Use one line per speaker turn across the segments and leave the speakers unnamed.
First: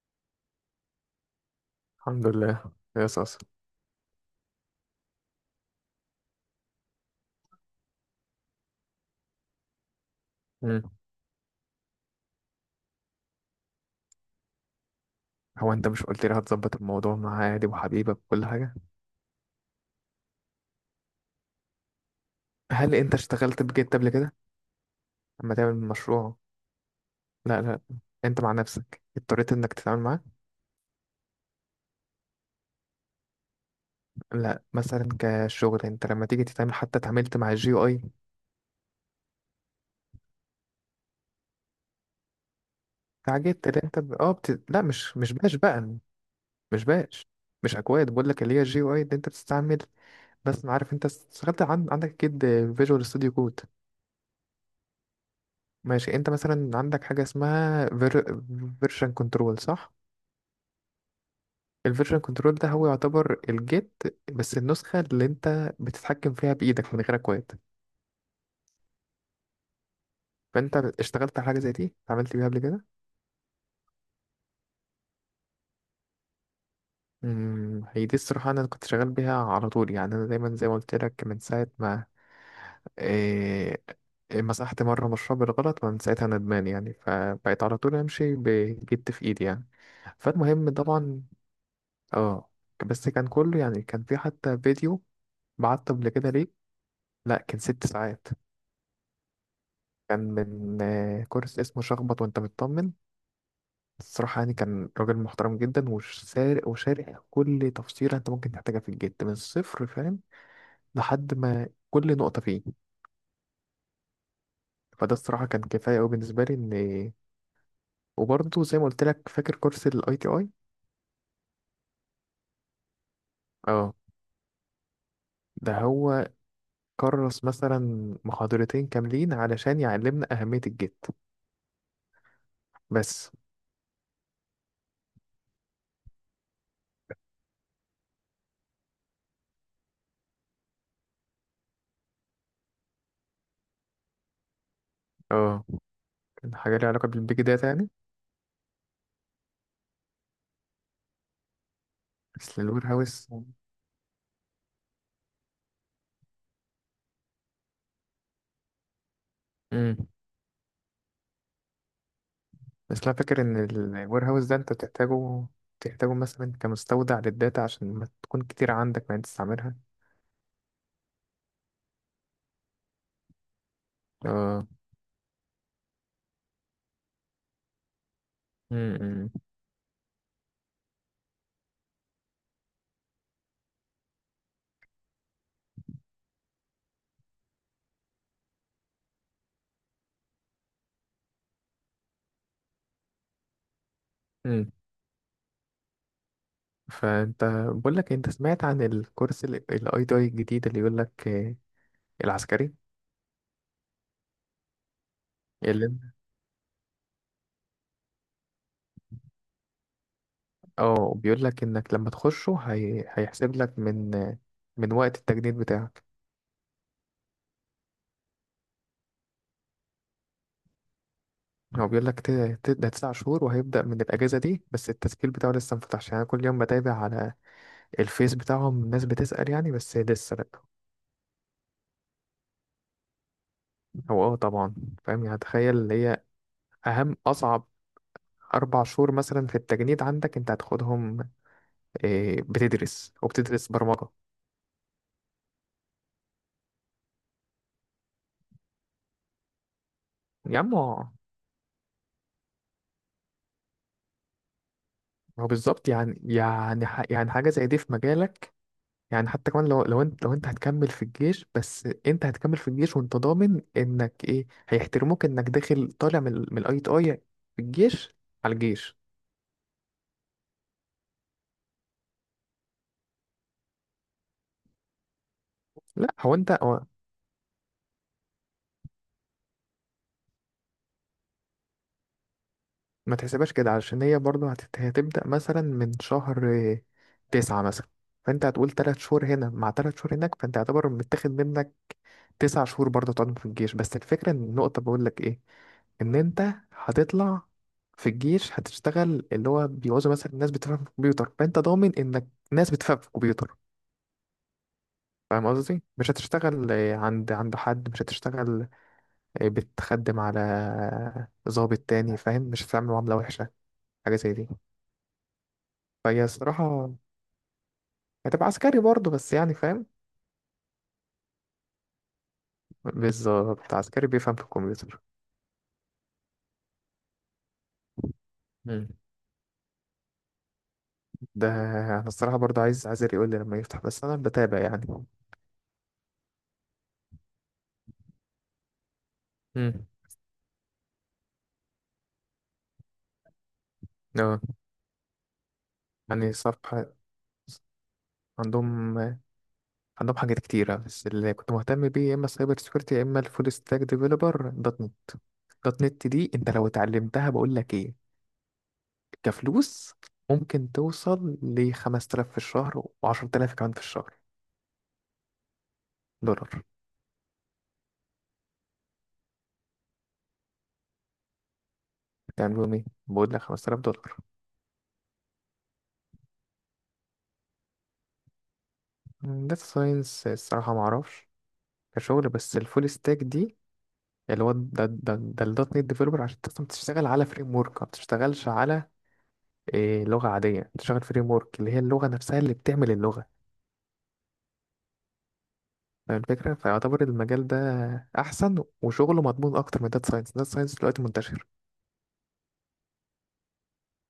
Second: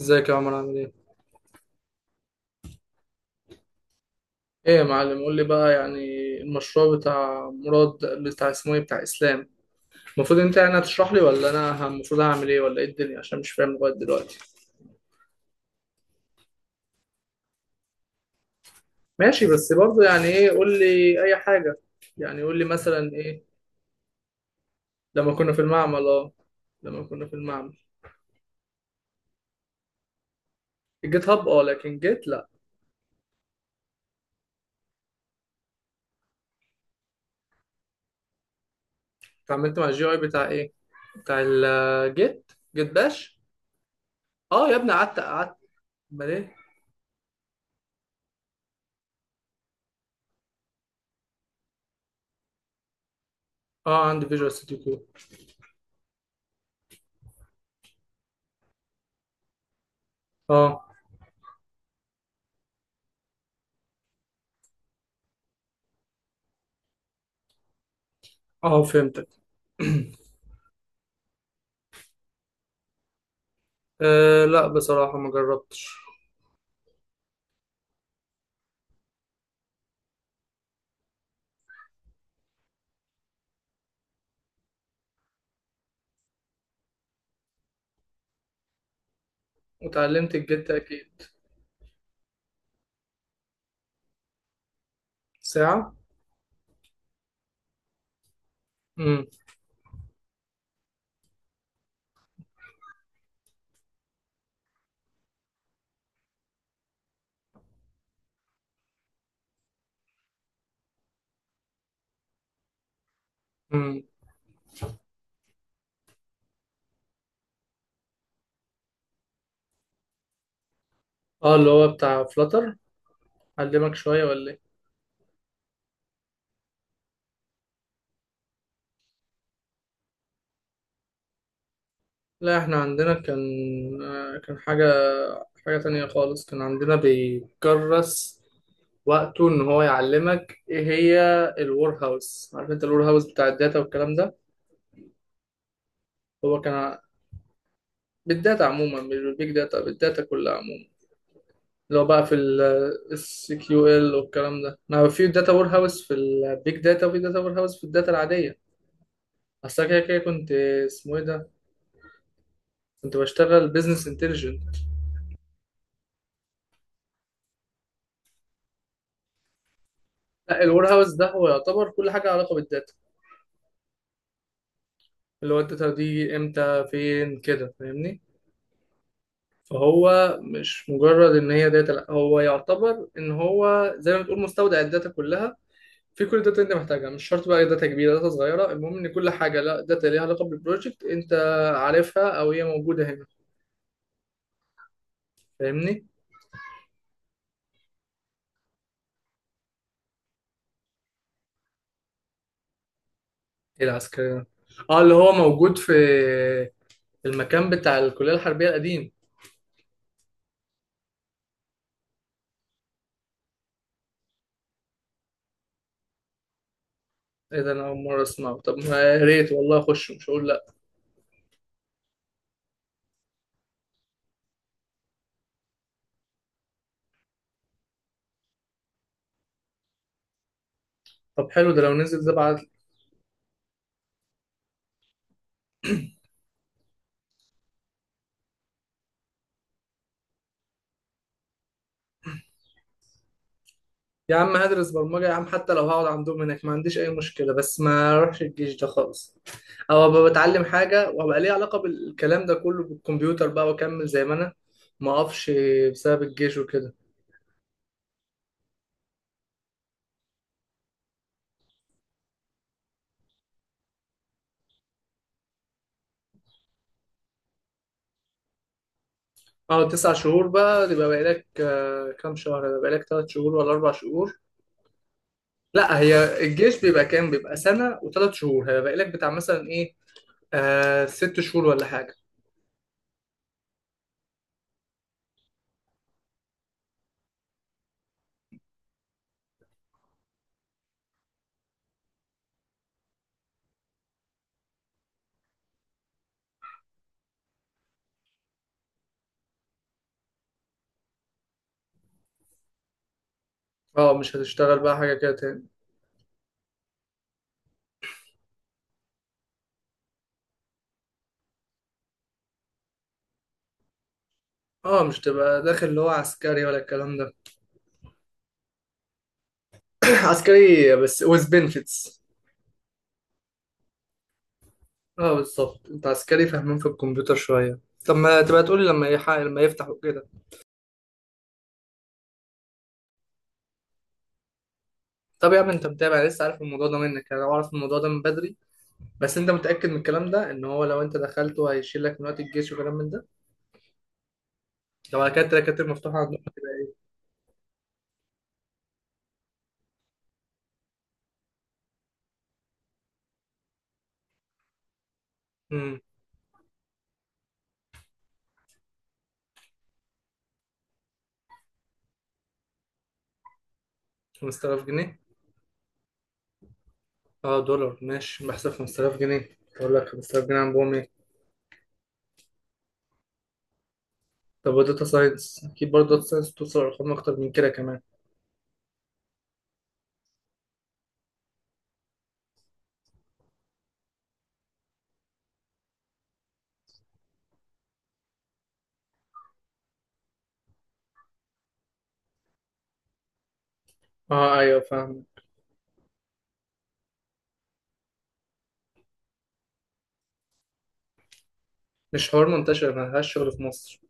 ازيك يا عمر عامل ايه؟
الحمد لله يا صاصة.
ايه يا معلم قول لي بقى، يعني المشروع بتاع مراد، بتاع اسمه ايه، بتاع اسلام. المفروض انت يعني
مم.
هتشرح لي، ولا انا المفروض اعمل ايه، ولا ايه الدنيا؟ عشان مش فاهم لغايه دلوقتي.
هو انت مش قلت لي هتظبط الموضوع مع عادي وحبيبك وكل حاجة؟
ماشي، بس برضه يعني ايه؟ قول لي اي حاجه، يعني قول لي
هل
مثلا
انت
ايه.
اشتغلت بجد قبل كده؟
لما كنا
اما
في
تعمل
المعمل، اه.
مشروع.
لما كنا في
لا،
المعمل.
لا. انت مع نفسك اضطريت انك تتعامل معاه؟
الجيت هاب اه، لكن جيت لا.
لا، مثلا كشغل انت لما تيجي تتعامل، حتى اتعاملت مع الجي او اي.
اتعاملت مع الجي اي بتاع ايه؟ بتاع الجيت جيت باش.
اتعجبت اللي انت
اه يا
لا،
ابني،
مش
قعدت
مش باش
قعدت.
بقى.
امال ايه؟
مش باش. مش اكواد، بقول لك اللي هي الجي او اي اللي انت بتستعمل. بس ما عارف انت اشتغلت عندك اكيد فيجوال ستوديو كود.
اه، عندي فيجوال ستوديو كود.
ماشي، انت مثلا عندك حاجة اسمها فيرجن كنترول، صح؟
اه.
الفيرجن كنترول ده هو يعتبر الجيت، بس النسخة اللي انت بتتحكم فيها بإيدك من غير اكواد.
اه، فهمتك.
فانت اشتغلت على حاجة زي دي، اتعاملت بيها قبل كده؟
أه لا، بصراحة ما جربتش.
هي دي الصراحة، انا كنت شغال بيها على طول، يعني انا دايما زي ما قلت لك من ساعة ما إيه مسحت مرة مشروع بالغلط، من ساعتها ندمان يعني، فبقيت على طول امشي بجيت في ايدي يعني.
وتعلمت الجيت
فالمهم
أكيد.
طبعا. اه، بس كان كله يعني كان في حتى فيديو بعته
ساعة.
قبل كده. ليه؟ لا، كان 6 ساعات.
امم.
كان من كورس اسمه شخبط وانت مطمن. الصراحة يعني كان راجل محترم جدا، وش سارق وشارح كل تفصيلة انت ممكن تحتاجها في الجد من الصفر، فاهم؟ لحد ما كل نقطة فيه.
امم.
فده الصراحة كان كفاية أوي بالنسبة لي إن. وبرضه زي ما قلت لك، فاكر كورس ال ITI؟
اه، اللي هو بتاع فلاتر، علمك
اه،
شوية ولا ايه؟
ده هو. كرس مثلا محاضرتين كاملين علشان يعلمنا أهمية الجد.
لا احنا عندنا
بس،
كان، كان حاجة، حاجة تانية خالص. كان عندنا بيكرس وقته ان هو يعلمك ايه هي الور هاوس. عارف انت الور هاوس بتاع الداتا والكلام ده؟
اه، كان
هو كان
حاجة ليها
ع-
علاقة بالبيج داتا يعني.
بالداتا عموما، مش بالبيج داتا، بالداتا كلها عموما. اللي هو بقى في
بس الوير هاوس.
الاس كيو ال SQL والكلام ده، ما في داتا وير هاوس في البيج داتا، وفي داتا وير هاوس في الداتا العادية. اصل أنا
مم.
كده كده كنت. اسمه ايه ده؟
بس أنا
كنت
فاكر إن
بشتغل بزنس
الوير هاوس ده أنت
انتليجنت.
بتحتاجه، بتحتاجه مثلا كمستودع للداتا عشان ما تكون كتير عندك ما تستعملها.
لا، الوير هاوس ده هو يعتبر كل حاجة علاقة بالداتا،
اه.
اللي هو الداتا دي امتى، فين، كده، فاهمني؟
امم.
فهو مش مجرد ان هي داتا، لا، هو يعتبر ان هو زي ما بتقول مستودع الداتا كلها، في كل داتا انت محتاجها. مش شرط بقى داتا كبيره، داتا صغيره، المهم ان كل حاجه، لا داتا ليها علاقه بالبروجكت، انت عارفها او هي موجوده هنا.
امم.
فاهمني؟
فأنت، بقول لك إيه، أنت سمعت عن الكورس الاي تي اي الجديد؟ اللي يقول لك العسكري.
ايه العسكري؟ اه، اللي هو موجود في
اللي
المكان بتاع الكلية الحربية القديم.
اه بيقول لك إنك لما تخشه هيحسب لك من من وقت التجنيد بتاعك.
ايه ده؟ انا اول مرة اسمعه. طب ما يا ريت والله، اخش، مش هقول لا.
هو بيقول لك ده 9 شهور، وهيبدأ من الأجازة دي، بس التسجيل بتاعه لسه مفتحش، يعني أنا كل يوم بتابع على الفيس بتاعهم، الناس بتسأل يعني، بس لسه لأ.
طب حلو ده، لو نزل ده بعد.
هو اه طبعا. فاهم يعني؟ تخيل اللي هي اهم اصعب 4 شهور مثلا في التجنيد عندك، انت هتاخدهم بتدرس وبتدرس برمجه.
يا عم، هدرس برمجة يا عم، حتى لو هقعد عندهم هناك ما عنديش اي مشكلة، بس ما اروحش الجيش ده خالص. او ابقى
يا
بتعلم
عم هو
حاجة وابقى ليه علاقة بالكلام ده كله، بالكمبيوتر بقى، واكمل زي ما انا ما
هو
اقفش
بالظبط، يعني
بسبب الجيش
يعني
وكده.
ح- يعني حاجه زي دي في مجالك. يعني حتى كمان لو لو انت هتكمل في الجيش، بس انت هتكمل في الجيش وانت ضامن انك ايه، هيحترموك انك داخل طالع من الاي تي اي في الجيش. على الجيش.
اه، 9 شهور بقى، يبقى بقالك كام شهر؟ يبقى بقالك 3 شهور ولا 4 شهور. لا،
لا هو
هي
انت
الجيش
هو
بيبقى كام؟ بيبقى سنة و3 شهور، هيبقى لك بتاع مثلا ايه، آه 6 شهور ولا حاجة.
ما تحسبهاش كده، علشان هي برضو هتبدأ مثلا من شهر تسعة مثلا، فانت هتقول 3 شهور هنا مع 3 شهور هناك، فانت يعتبر متاخد منك 9 شهور برضو تقعدهم في الجيش، بس الفكرة ان النقطة بقول لك ايه، ان انت هتطلع في الجيش، هتشتغل اللي هو بيعوزوا مثلا ناس بتفهم في الكمبيوتر، فانت ضامن انك ناس بتفهم في الكمبيوتر.
اه، مش هتشتغل بقى حاجة كده
فاهم
تاني.
قصدي؟ مش هتشتغل عند حد، مش هتشتغل بتخدم على ضابط تاني، فاهم؟ مش هتتعامل معاملة وحشة، حاجة زي دي.
اه، مش تبقى داخل اللي هو
فهي
عسكري ولا
الصراحة
الكلام ده.
هتبقى عسكري برضه، بس يعني فاهم.
عسكري بس with benefits.
بالظبط، عسكري بيفهم في الكمبيوتر.
اه بالظبط، انت عسكري فاهمين في الكمبيوتر شوية. طب ما تبقى تقولي
مم.
لما لما يفتحوا كده.
ده انا الصراحة برضه عايز يقول لي لما يفتح، بس انا بتابع يعني.
طب يا عم، انت متابع لسه، عارف الموضوع ده منك، انا اعرف الموضوع ده من بدري. بس انت
مم.
متأكد من الكلام ده، ان هو لو انت دخلته هيشيل لك من وقت الجيش وكلام من ده؟
اه،
لو على كده الدكاترة مفتوحة
يعني
عندهم.
صفحة عندهم. عندهم حاجات كتيرة، بس اللي كنت مهتم بيه يا اما السايبر سكيورتي يا اما الفول ستاك ديفيلوبر دوت نت. دوت
امم.
نت دي انت لو اتعلمتها بقول لك ايه، كفلوس ممكن توصل ل 5000 في الشهر و10000 كمان في الشهر.
5000 جنيه؟
دولار.
اه دولار، ماشي، بحسب 5000 جنيه، اقول لك 5000 جنيه عندهم ايه؟
تعملوا ايه؟ بقول لك $5000.
طب وداتا ساينس، اكيد برضه داتا ساينس توصل لارقام اكتر من كده كمان.
داتا ساينس الصراحة ما اعرفش كشغل، بس الفول ستاك دي، اللي هو ده الدوت نت ديفلوبر، عشان تقدر تشتغل على فريم ورك، ما بتشتغلش على لغة عادية، بتشتغل فريم ورك اللي هي اللغة نفسها اللي بتعمل اللغة.
اه ايوه، فاهم.
فاهم الفكرة؟ فيعتبر المجال ده أحسن وشغله مضمون أكتر من داتا ساينس. داتا ساينس دلوقتي منتشر.
مش حوار منتشر، ملهاش شغل في مصر.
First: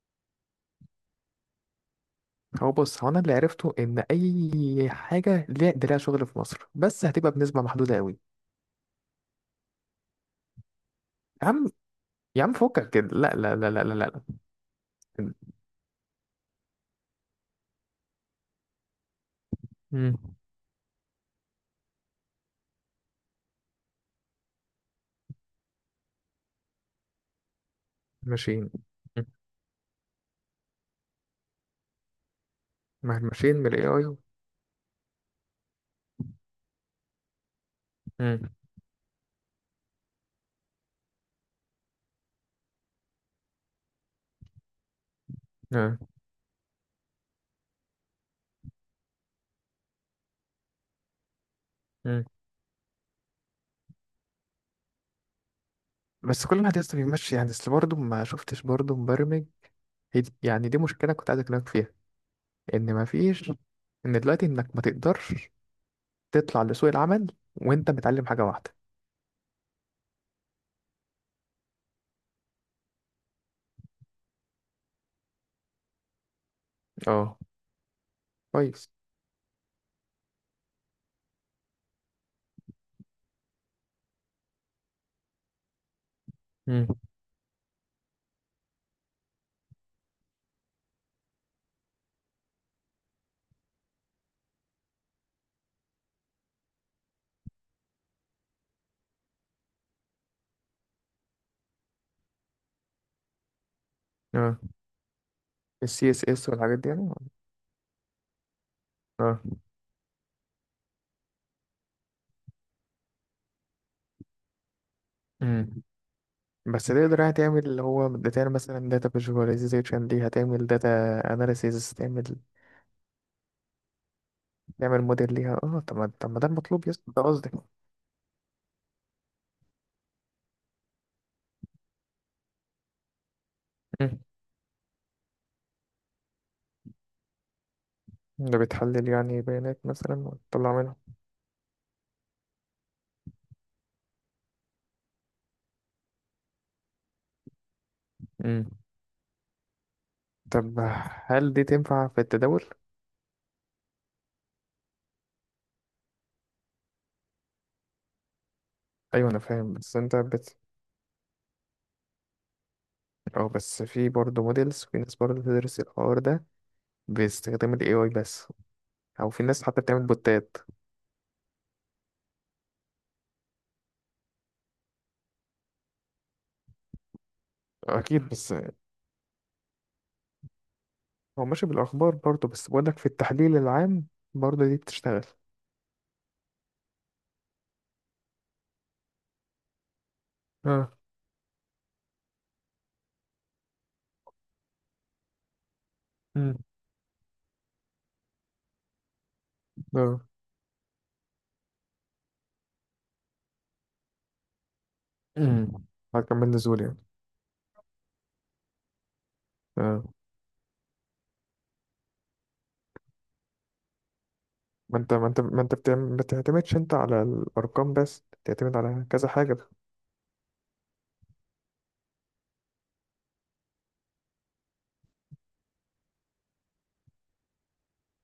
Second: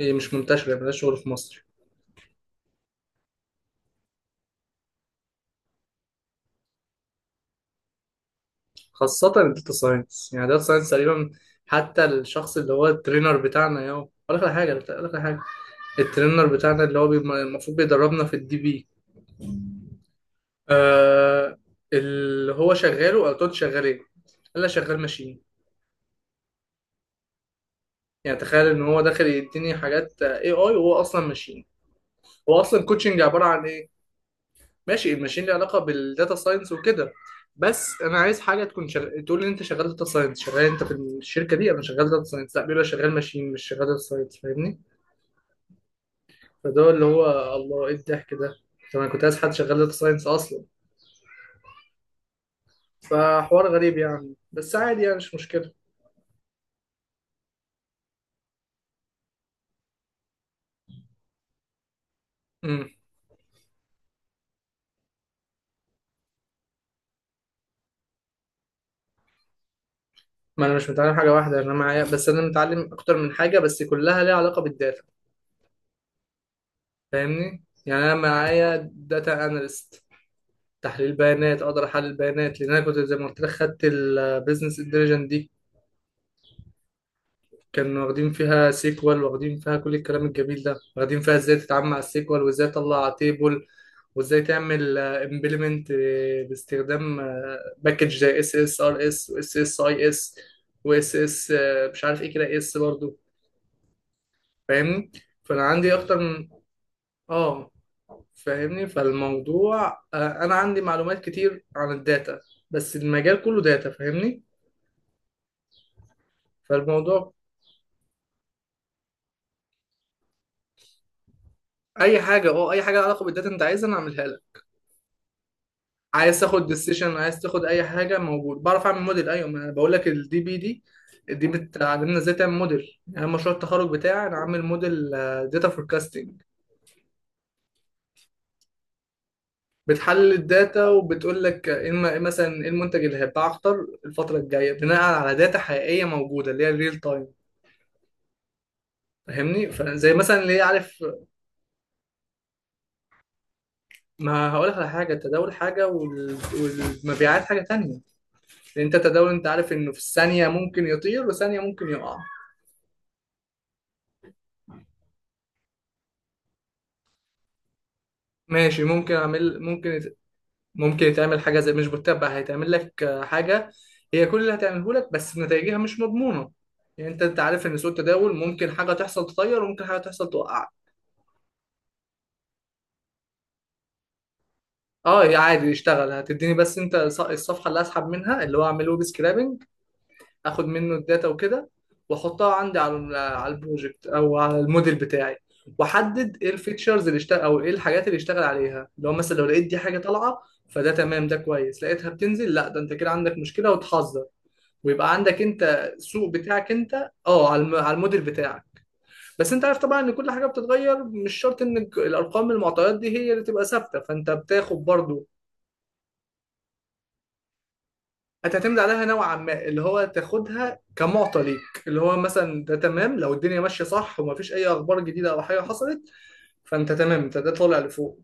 هي مش منتشرة، ملهاش شغل في مصر.
هو بص، هو أنا اللي عرفته إن أي حاجة ليها ده ليها شغل في مصر، بس هتبقى بنسبة محدودة قوي.
خاصة الداتا ساينس، يعني الداتا ساينس تقريبا.
يا عم،
حتى
يا عم
الشخص اللي هو
فكك كده، لا
الترينر
لا لا
بتاعنا،
لا
يا
لا
هو
لا.
اقول لك على حاجة، اقول لك على حاجة. الترينر بتاعنا اللي هو المفروض بيدربنا في الدي بي.
مم.
آه. اللي هو شغال، وقال له شغال ايه؟ قال لي شغال ماشين. يعني تخيل
ماشيين.
ان هو
مم.
داخل يديني حاجات اي اي وهو اصلا ماشين. هو اصلا كوتشنج عباره
ماشيين
عن
من ال
ايه؟
AI.
ماشي، الماشين ليه علاقه بالداتا ساينس وكده. بس انا عايز
مم.
حاجه تكون تقول لي انت شغال داتا ساينس، شغال انت في الشركه دي انا شغال داتا ساينس. لا، بيقول لي شغال ماشين، مش شغال داتا ساينس. فاهمني؟ فده اللي هو. الله، ايه الضحك ده! طب انا كنت عايز حد شغال داتا ساينس اصلا.
آه.
فحوار غريب يعني، بس عادي يعني، مش مشكله.
بس كل واحد يسطا بيمشي يعني، اصل برضه ما شفتش برضه مبرمج. يعني دي مشكلة كنت عايز اكلمك فيها،
امم.
ان ما فيش، ان دلوقتي انك ما تقدرش تطلع لسوق العمل وانت متعلم حاجة واحدة.
ما انا مش متعلم حاجه واحده، انا معايا، بس انا متعلم اكتر من حاجه، بس كلها ليها علاقه بالداتا.
اه.
فاهمني؟ يعني انا
كويس.
معايا داتا اناليست، تحليل بيانات، اقدر احلل بيانات. لان انا كنت زي ما قلت لك خدت البيزنس انتليجنت دي.
امم.
كانوا واخدين فيها سيكوال، واخدين فيها كل الكلام الجميل ده، واخدين فيها ازاي تتعامل مع السيكوال، وازاي تطلع تيبل، وازاي تعمل امبلمنت باستخدام باكج زي اس اس ار اس، واس اس اي اس، واس اس مش عارف ايه كده، اس برضو.
اه،
فاهمني؟ فانا عندي
السي
اكتر
اس
من،
اس والحاجات دي يعني.
اه، فاهمني؟
اه.
فالموضوع، انا عندي معلومات كتير عن الداتا، بس المجال كله داتا، فاهمني؟
امم. بس تقدر يعني
فالموضوع
تعمل اللي هو تعمل مثلا داتا فيجواليزيشن ليها، تعمل داتا اناليسيز،
اي
تعمل
حاجه، اي حاجه لها علاقه بالداتا انت عايزها انا اعملها لك.
تعمل موديل ليها؟ اه، طب ما
عايز
ده
تاخد
المطلوب يا اسطى،
ديسيشن،
ده
عايز
قصدي.
تاخد اي حاجه موجود، بعرف اعمل موديل. ايوه، ما انا بقول لك الدي بي دي، دي بتعلمنا ازاي تعمل موديل. يعني أنا مشروع التخرج
مم.
بتاعي، انا عامل موديل داتا فوركاستنج.
ده بتحلل يعني بيانات مثلا
بتحلل الداتا
وتطلع
وبتقول لك إيه مثلا ايه المنتج اللي هيتباع اكتر الفتره الجايه، بناء على داتا حقيقيه موجوده اللي هي الريل تايم.
منها.
فاهمني؟ فزي مثلا اللي
طب
عارف.
هل دي تنفع في التداول؟
ما هقولك على حاجة، التداول حاجة، والمبيعات حاجة تانية. لأن أنت التداول
أيوة أنا
أنت عارف
فاهم،
إنه
بس
في
أنت
الثانية ممكن يطير، وثانية ممكن يقع.
أو بس في برضه موديلز، في ناس برضه بتدرس الحوار ده باستخدام ال AI بس،
ماشي، ممكن
أو في
أعمل،
ناس حتى بتعمل بوتات.
ممكن يتعمل حاجة زي مش بتتبع، هيتعمل لك، حاجة. هي كل اللي هتعمله لك، بس نتائجها مش مضمونة. يعني أنت، عارف إن سوق
أكيد،
التداول
بس
ممكن حاجة تحصل تطير، وممكن حاجة تحصل توقعك.
هو ماشي بالأخبار برضه، بس بقولك في التحليل العام برضه دي
أه
بتشتغل.
يا عادي يشتغل، هتديني بس أنت الصفحة اللي أسحب منها، اللي هو أعمل ويب سكرابنج، اخد
اه.
منه الداتا وكده، واحطها عندي على على البروجكت او على الموديل بتاعي. واحدد ايه
امم.
الفيتشرز اللي اشتغل، او ايه الحاجات اللي اشتغل عليها. لو مثلا لقيت دي حاجه
اه.
طالعه، فده تمام، ده كويس. لقيتها بتنزل، لا ده انت كده عندك مشكله، وتحذر، ويبقى عندك
امم.
انت سوق
هكمل
بتاعك
نزول يعني.
انت، اه، على على الموديل بتاعك. بس انت عارف طبعا
اه،
ان كل حاجه بتتغير، مش شرط ان الارقام المعطيات دي هي اللي تبقى ثابته، فانت بتاخد
ما انت
برضو،
ما بتعتمدش انت على الارقام بس، بتعتمد
هتعتمد عليها
على كذا
نوعا
حاجه
ما، اللي هو تاخدها كمعطى ليك، اللي هو مثلا ده تمام لو الدنيا ماشيه صح ومفيش اي اخبار جديده او حاجه حصلت، فانت تمام، انت ده طالع لفوق.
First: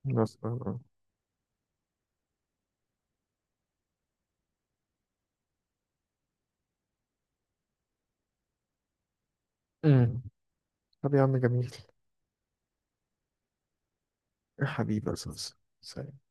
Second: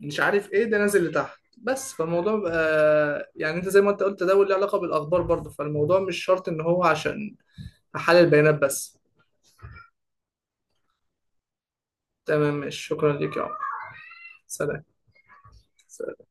مش
مثلا.
عارف ايه، ده
اه.
نازل لتحت، بس فالموضوع بقى يعني انت زي ما انت قلت، ده له علاقه بالاخبار برضه، فالموضوع مش شرط ان هو عشان احلل البيانات بس.
امم. طب يا عم جميل.
تمام، ماشي، شكرا ليك يا عمر.
يا
سلام.
حبيبي يا أستاذ. سلام.